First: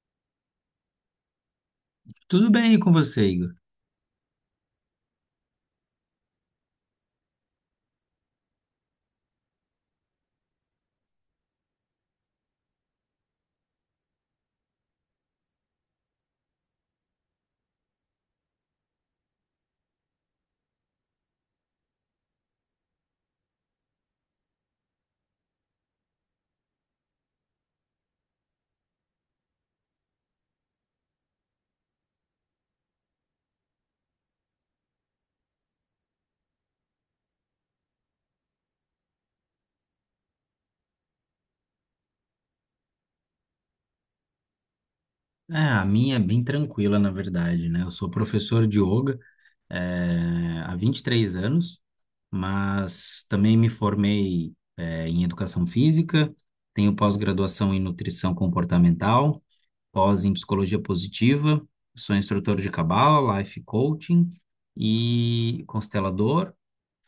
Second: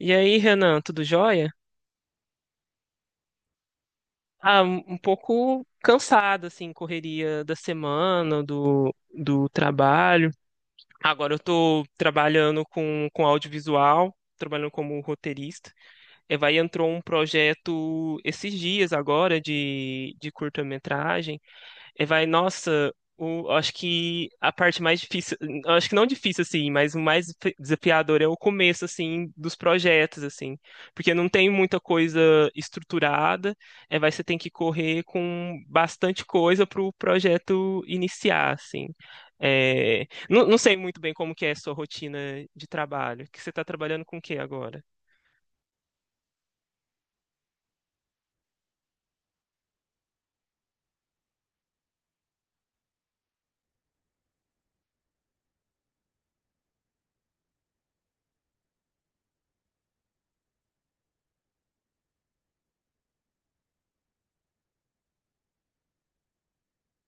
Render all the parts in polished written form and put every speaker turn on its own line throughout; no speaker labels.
E aí, Renan, tudo jóia?
Tudo bem com você, Igor?
Um pouco cansado, assim, correria da semana, do trabalho. Agora eu tô trabalhando com audiovisual, trabalhando como roteirista. E vai Entrou um projeto esses dias agora de curta-metragem. Nossa, acho que a parte mais difícil, acho que não difícil assim, mas o mais desafiador é o começo assim dos projetos assim, porque não tem muita coisa estruturada, é, vai você tem que correr com bastante coisa para o projeto iniciar assim. Não sei muito bem como que é a sua rotina de trabalho, que você está trabalhando com o que agora?
É, a minha é bem tranquila, na verdade, né? Eu sou professor de yoga, há 23 anos, mas também me formei, em educação física, tenho pós-graduação em nutrição comportamental, pós em psicologia positiva, sou instrutor de cabala, life coaching e constelador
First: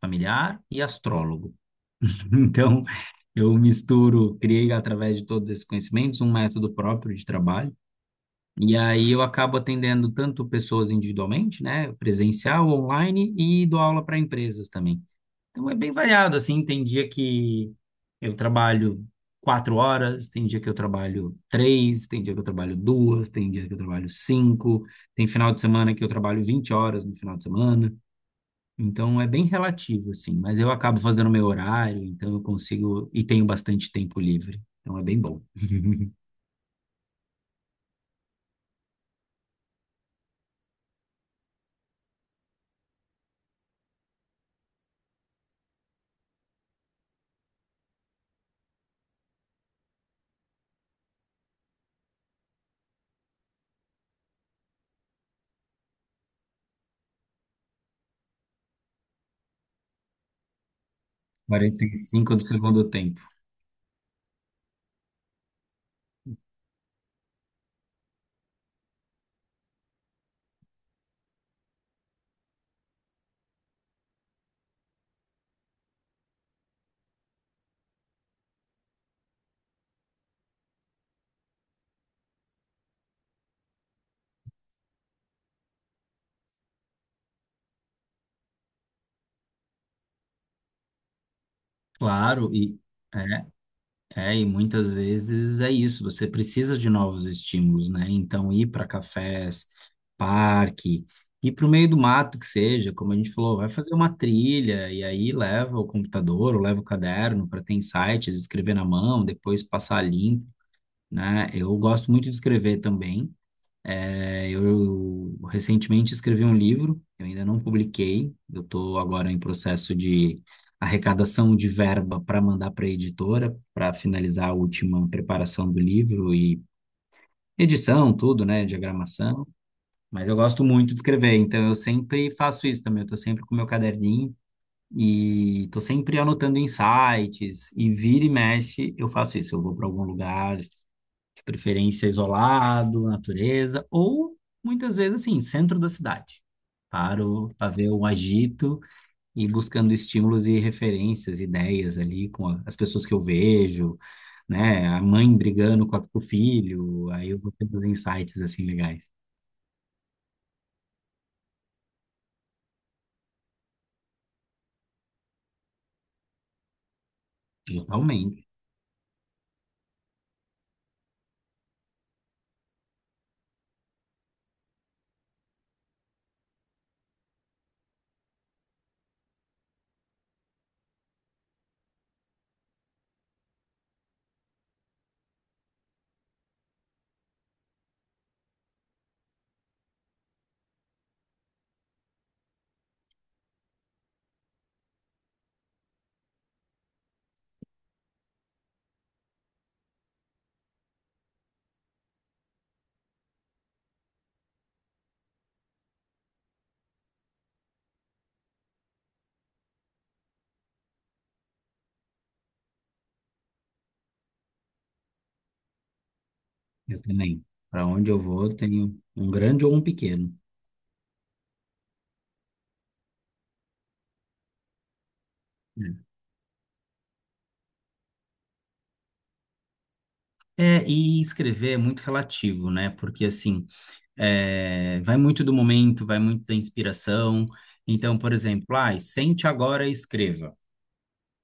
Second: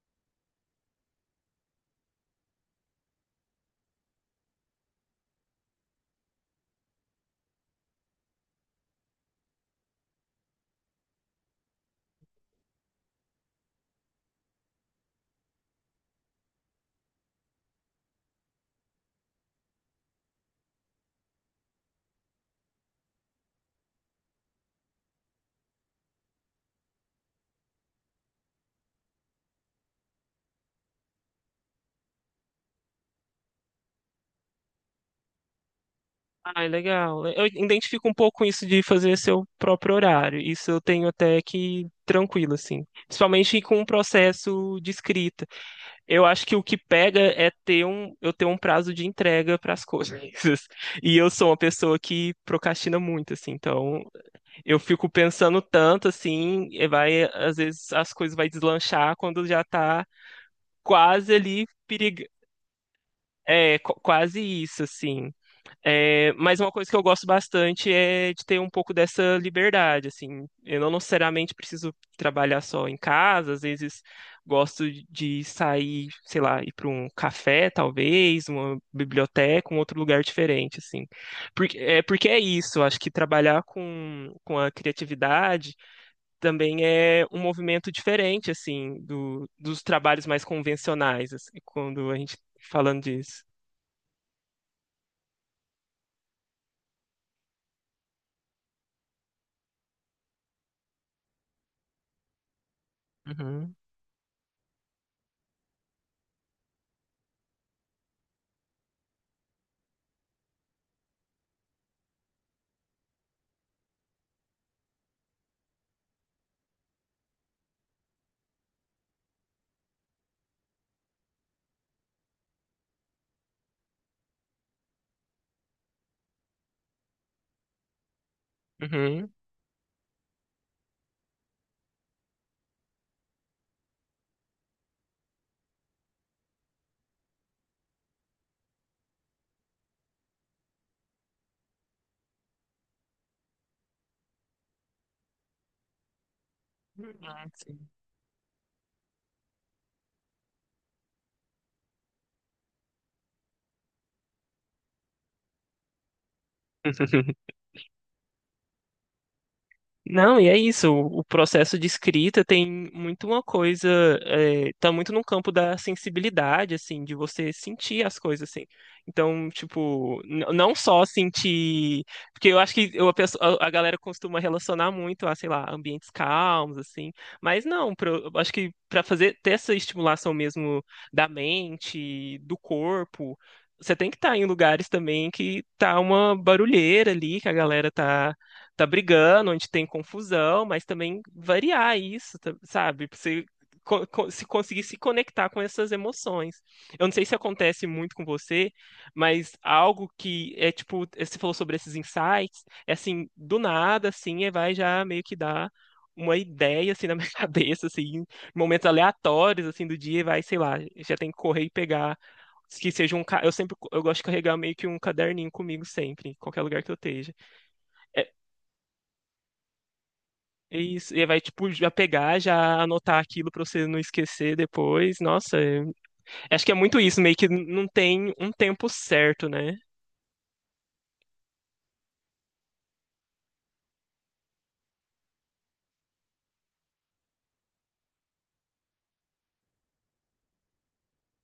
familiar e astrólogo. Então, eu misturo, criei através de todos esses conhecimentos um método próprio de trabalho. E aí eu acabo atendendo tanto pessoas individualmente, né, presencial, online e dou aula para empresas também. Então é bem variado, assim, tem dia que eu trabalho 4 horas, tem dia que eu trabalho três, tem dia que eu trabalho duas, tem dia que eu trabalho cinco, tem final de semana que eu trabalho 20 horas no final de semana. Então é bem relativo, assim, mas eu acabo fazendo meu horário, então eu consigo e tenho bastante tempo livre. Então é bem bom.
Ah, é legal. Eu identifico um pouco isso de fazer seu próprio horário. Isso eu tenho até que tranquilo, assim. Principalmente com o processo de escrita. Eu acho que o que pega é ter eu ter um prazo de entrega para as coisas. E eu sou uma pessoa que procrastina muito, assim. Então, eu fico pensando tanto, assim, às vezes as coisas vai deslanchar quando já tá quase ali
Quarenta e
perigo.
cinco do segundo tempo.
É, quase isso, assim. É, mas uma coisa que eu gosto bastante é de ter um pouco dessa liberdade, assim. Eu não necessariamente preciso trabalhar só em casa, às vezes gosto de sair, sei lá, ir para um café, talvez, uma biblioteca, um outro lugar diferente, assim. Porque é isso, eu acho que trabalhar com a criatividade também é um movimento diferente, assim, dos trabalhos mais convencionais, assim, quando a gente
Claro, e
falando disso.
é. É, e muitas vezes é isso, você precisa de novos estímulos, né? Então, ir para cafés, parque, ir para o meio do mato que seja, como a gente falou, vai
Uhum,
fazer uma trilha e aí leva o computador ou leva o caderno para ter insights, escrever na mão, depois passar limpo, né? Eu gosto muito de escrever também. Eu recentemente escrevi um livro, eu ainda não publiquei, eu estou agora em processo de arrecadação de verba para mandar para a editora, para finalizar a última preparação do livro e edição, tudo, né,
uhum.
diagramação. Mas eu gosto muito de escrever, então eu sempre faço isso também, eu estou sempre com meu caderninho e estou sempre anotando insights e vira e mexe eu faço isso, eu vou para algum lugar de preferência isolado, natureza, ou muitas vezes assim, centro da cidade.
Uhum,
Paro para ver
sim.
o agito e buscando estímulos e referências, ideias ali com as pessoas que eu vejo, né? A mãe brigando com o filho, aí eu vou tendo insights assim legais.
Não, e é isso. O processo de escrita tem muito uma coisa, tá muito no campo da sensibilidade, assim, de você sentir as
Totalmente,
coisas, assim. Então, tipo, não só sentir, porque eu acho que eu- a, pessoa- a- galera costuma relacionar muito a, sei lá, ambientes calmos, assim. Mas não, eu acho que para fazer ter essa estimulação mesmo da mente, do corpo, você tem que estar em lugares também que tá uma barulheira ali, que a galera tá brigando, onde tem confusão, mas também variar isso, tá- sabe? Pra você se conseguir se conectar com essas emoções. Eu não sei se acontece muito com você, mas algo que é tipo, você falou sobre esses insights, é assim, do nada, assim, é, vai já meio que dar uma ideia, assim, na minha cabeça, assim, em momentos aleatórios, assim, do dia, sei lá, já tem que correr e pegar, que seja um, eu sempre, eu gosto de carregar meio que um caderninho comigo sempre, em qualquer lugar que eu
eu
esteja.
também. Para onde eu vou, eu tenho um grande ou um pequeno.
É isso, tipo, já pegar, já anotar aquilo pra você não esquecer depois. Nossa,
Né?
acho que é muito isso, meio que não tem um tempo certo, né?
É, e escrever é muito relativo, né? Porque assim, vai muito do momento, vai muito da inspiração. Então, por exemplo, ai, sente agora e escreva.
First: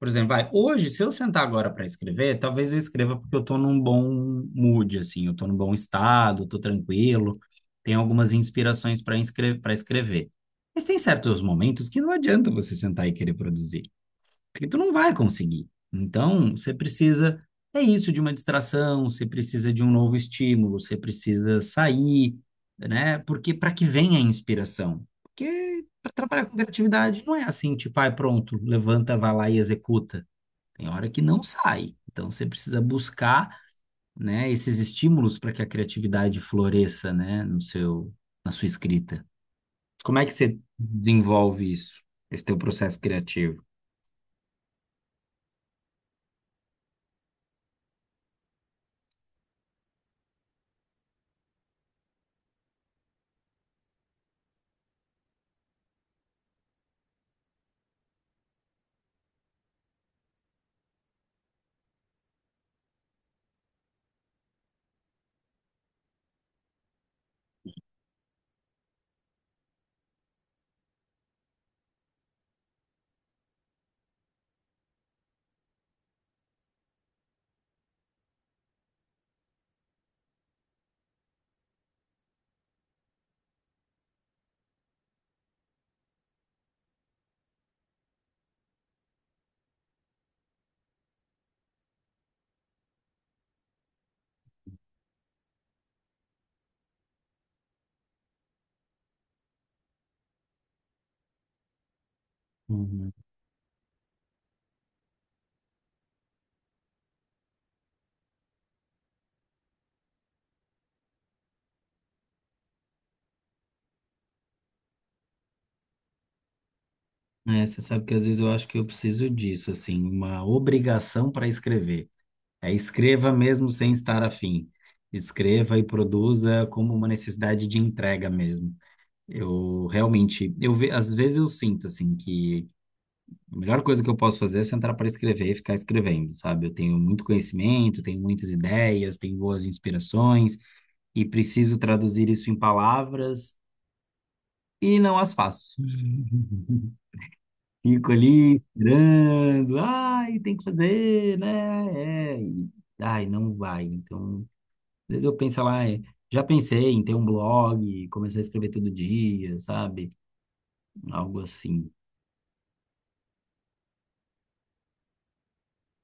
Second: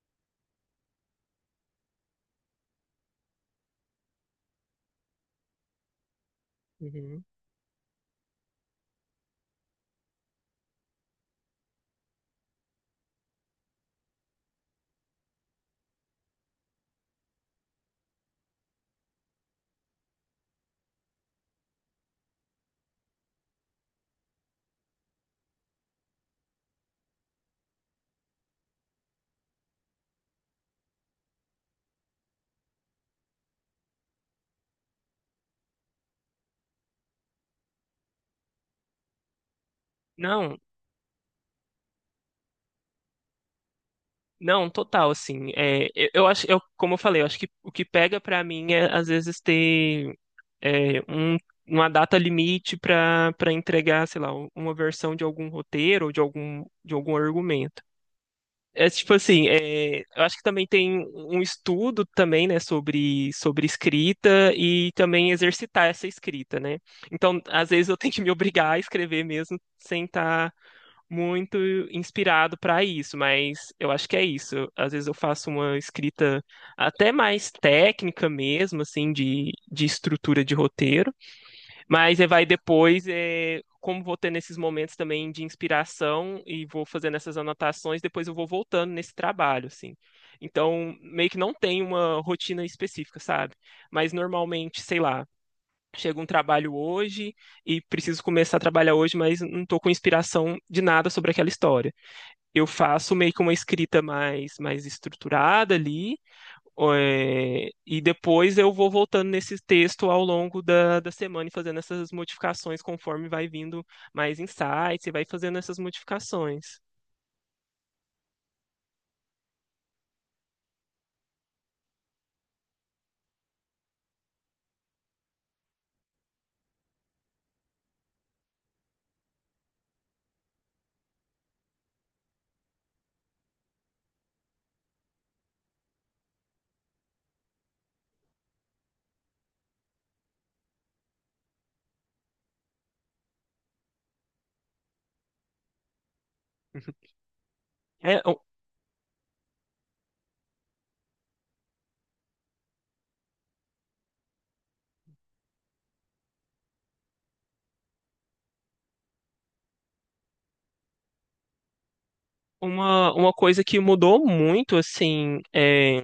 Por exemplo, vai, hoje, se eu sentar agora para escrever, talvez eu escreva porque eu estou num bom mood, assim, eu estou num bom estado, estou
Uhum.
tranquilo, tenho algumas inspirações para escrever. Mas tem certos momentos que não adianta você sentar e querer produzir porque tu não vai conseguir. Então, você precisa, é isso, de uma distração, você precisa de um novo estímulo, você precisa sair, né? Porque para que vem a inspiração? Porque para trabalhar com criatividade não é assim, tipo, ai, pronto, levanta, vai lá e executa. Tem hora que não sai. Então, você precisa buscar, né, esses estímulos para que a criatividade floresça, né, no seu, na sua escrita. Como é que você
Não,
desenvolve isso, esse teu processo criativo?
Não, total, assim, eu acho, como eu falei, eu acho que o que pega pra mim é, às vezes, ter é, um, uma data limite pra para entregar, sei lá, uma versão de algum roteiro ou de algum argumento. É tipo assim, é, eu acho que também tem um estudo também, né, sobre escrita e também exercitar essa escrita, né? Então, às vezes eu tenho que me obrigar a escrever mesmo sem estar muito inspirado para isso, mas eu acho que é isso. Às vezes eu faço uma escrita até mais técnica mesmo, assim, de estrutura de roteiro, mas como vou ter nesses momentos também de inspiração e vou fazendo essas anotações, depois eu vou voltando nesse trabalho, assim. Então, meio que não tem uma rotina específica, sabe? Mas normalmente, sei lá, chega um trabalho hoje e preciso começar a trabalhar hoje, mas não estou com inspiração de nada sobre aquela história. Eu faço meio que uma escrita mais, mais estruturada ali, é, e depois eu vou voltando nesse texto ao longo da semana e fazendo essas modificações conforme vai vindo mais insights e vai fazendo essas modificações.
É, você sabe que às vezes eu acho que eu preciso disso, assim, uma obrigação para escrever. É, escreva mesmo sem estar afim. Escreva e produza como uma necessidade de entrega mesmo. Eu realmente, às vezes eu sinto assim que a melhor coisa que eu posso fazer é sentar para escrever e ficar escrevendo, sabe? Eu tenho muito conhecimento, tenho muitas ideias, tenho boas inspirações e preciso traduzir isso em palavras e não as faço.
Uhum.
Fico
É
ali esperando, ai, tem que fazer, né? Ai, não vai. Então, às vezes eu penso lá, já pensei em ter um blog, começar a escrever todo dia, sabe? Algo assim.
uma coisa que mudou muito, assim, é,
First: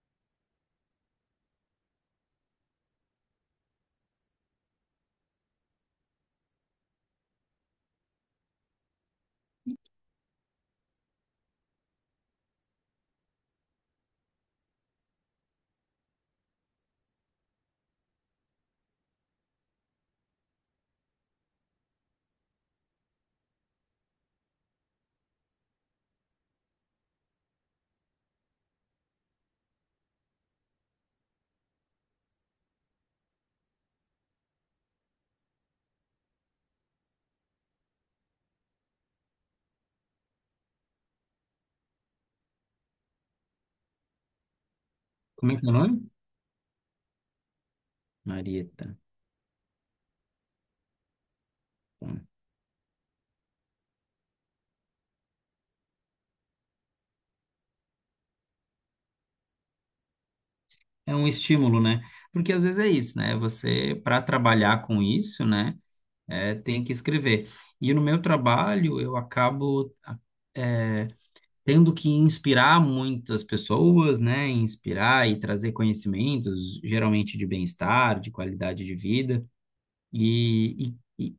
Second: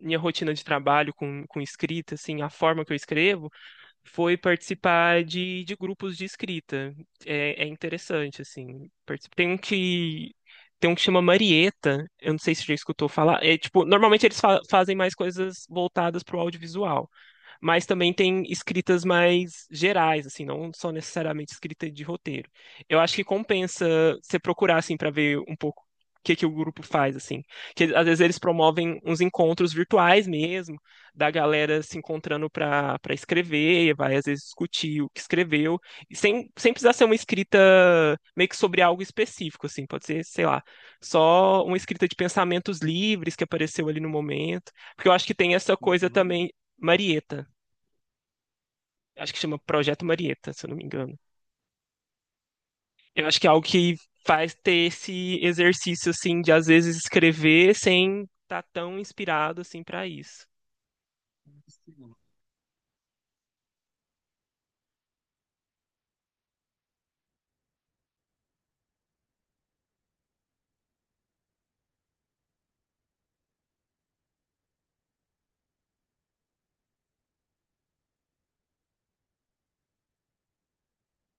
minha rotina de trabalho com escrita, assim, a forma que eu escrevo, foi participar de grupos de escrita. É, é interessante, assim. Tem um que chama Marieta, eu não sei se você já escutou falar. É tipo, normalmente eles fazem mais coisas voltadas para o audiovisual, mas também tem escritas mais gerais, assim, não só necessariamente escrita de roteiro. Eu acho que compensa você procurar, assim, para ver um pouco o que o grupo faz, assim. Que às vezes eles promovem uns encontros virtuais mesmo, da galera se encontrando para escrever, e vai às vezes discutir o que escreveu, e sem precisar ser uma escrita meio que sobre algo específico, assim, pode ser, sei lá, só uma escrita de pensamentos livres que apareceu ali no momento, porque eu acho que
Como
tem
é que é o
essa coisa
nome?
também, Marieta,
Marieta.
acho que chama Projeto Marieta, se eu não me engano.
Tá.
Eu acho que é algo que faz ter esse exercício assim de às vezes escrever sem estar tão inspirado assim para isso.
É um estímulo, né? Porque às vezes é isso, né? Você, para trabalhar com isso, né? É, tem que escrever. E no meu trabalho, eu acabo tendo que inspirar muitas pessoas, né? Inspirar e trazer conhecimentos, geralmente de bem-estar, de qualidade de vida. E, e, e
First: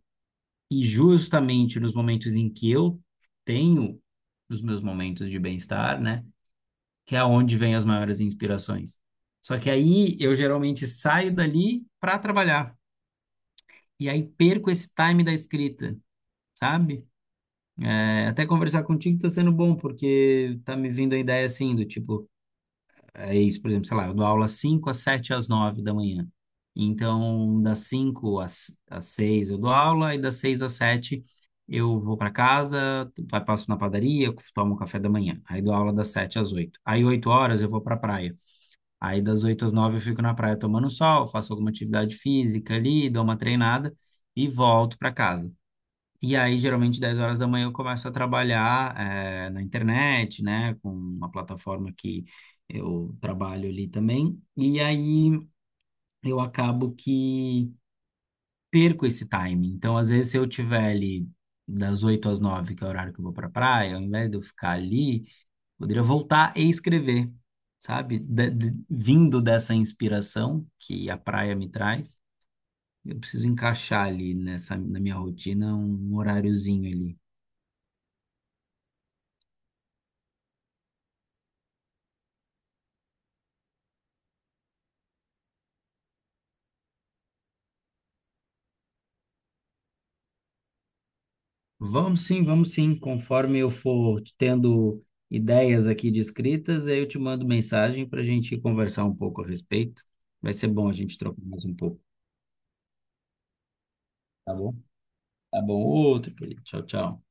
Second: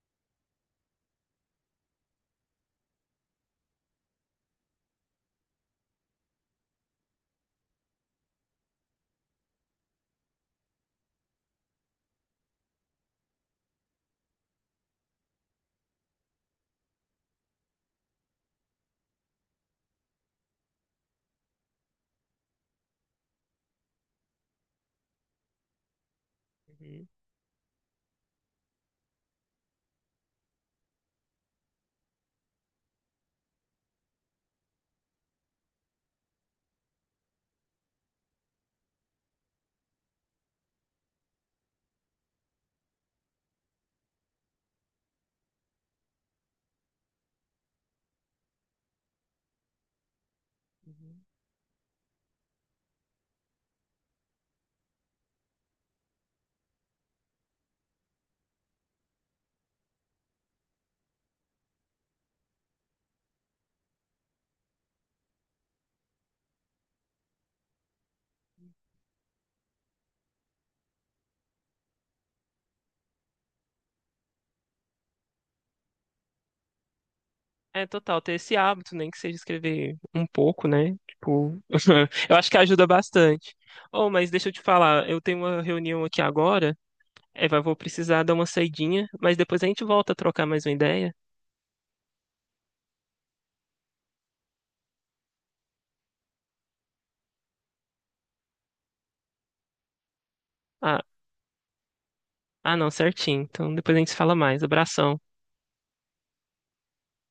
e justamente nos momentos em que eu tenho os meus momentos de bem-estar, né? Que é onde vem as maiores inspirações. Só que aí eu geralmente saio dali para trabalhar. E aí perco esse time da escrita, sabe? É, até conversar contigo tá sendo bom, porque tá me vindo a ideia assim, do tipo, é isso, por exemplo, sei lá, eu dou aula 5 às 7 às 9 da manhã.
Uhum,
Então, das cinco às 6 eu dou aula e das 6 às 7 eu vou para casa, passo na padaria, tomo um café da manhã. Aí dou aula das 7 às oito. Aí 8 horas eu vou para praia. Aí das 8 às 9 eu fico na praia tomando sol, faço alguma atividade física ali, dou uma treinada e volto para casa. E aí, geralmente, 10 horas da manhã eu começo a trabalhar na internet, né, com
uhum.
uma plataforma que eu trabalho ali também. E aí eu acabo que perco esse time. Então, às vezes, se eu tiver ali das 8 às 9 que é o horário que eu vou para praia, ao invés de eu ficar ali, poderia voltar e escrever, sabe? Vindo dessa inspiração que a praia me traz, eu preciso encaixar ali nessa, na minha rotina um horáriozinho ali.
É total, ter esse hábito, nem que seja escrever um pouco, né? Tipo, eu acho que ajuda bastante. Oh, mas deixa eu te falar, eu tenho uma reunião aqui agora, é, vou precisar dar uma saidinha, mas depois a gente volta a trocar mais uma ideia.
Vamos sim, vamos sim. Conforme eu for tendo ideias aqui de escritas, aí eu te mando mensagem para a gente conversar um pouco a respeito. Vai ser bom a
Ah,
gente trocar mais um pouco,
não, certinho. Então depois a gente se fala
tá
mais.
bom?
Abração.
Tá bom. Outro, querido. Tchau, tchau.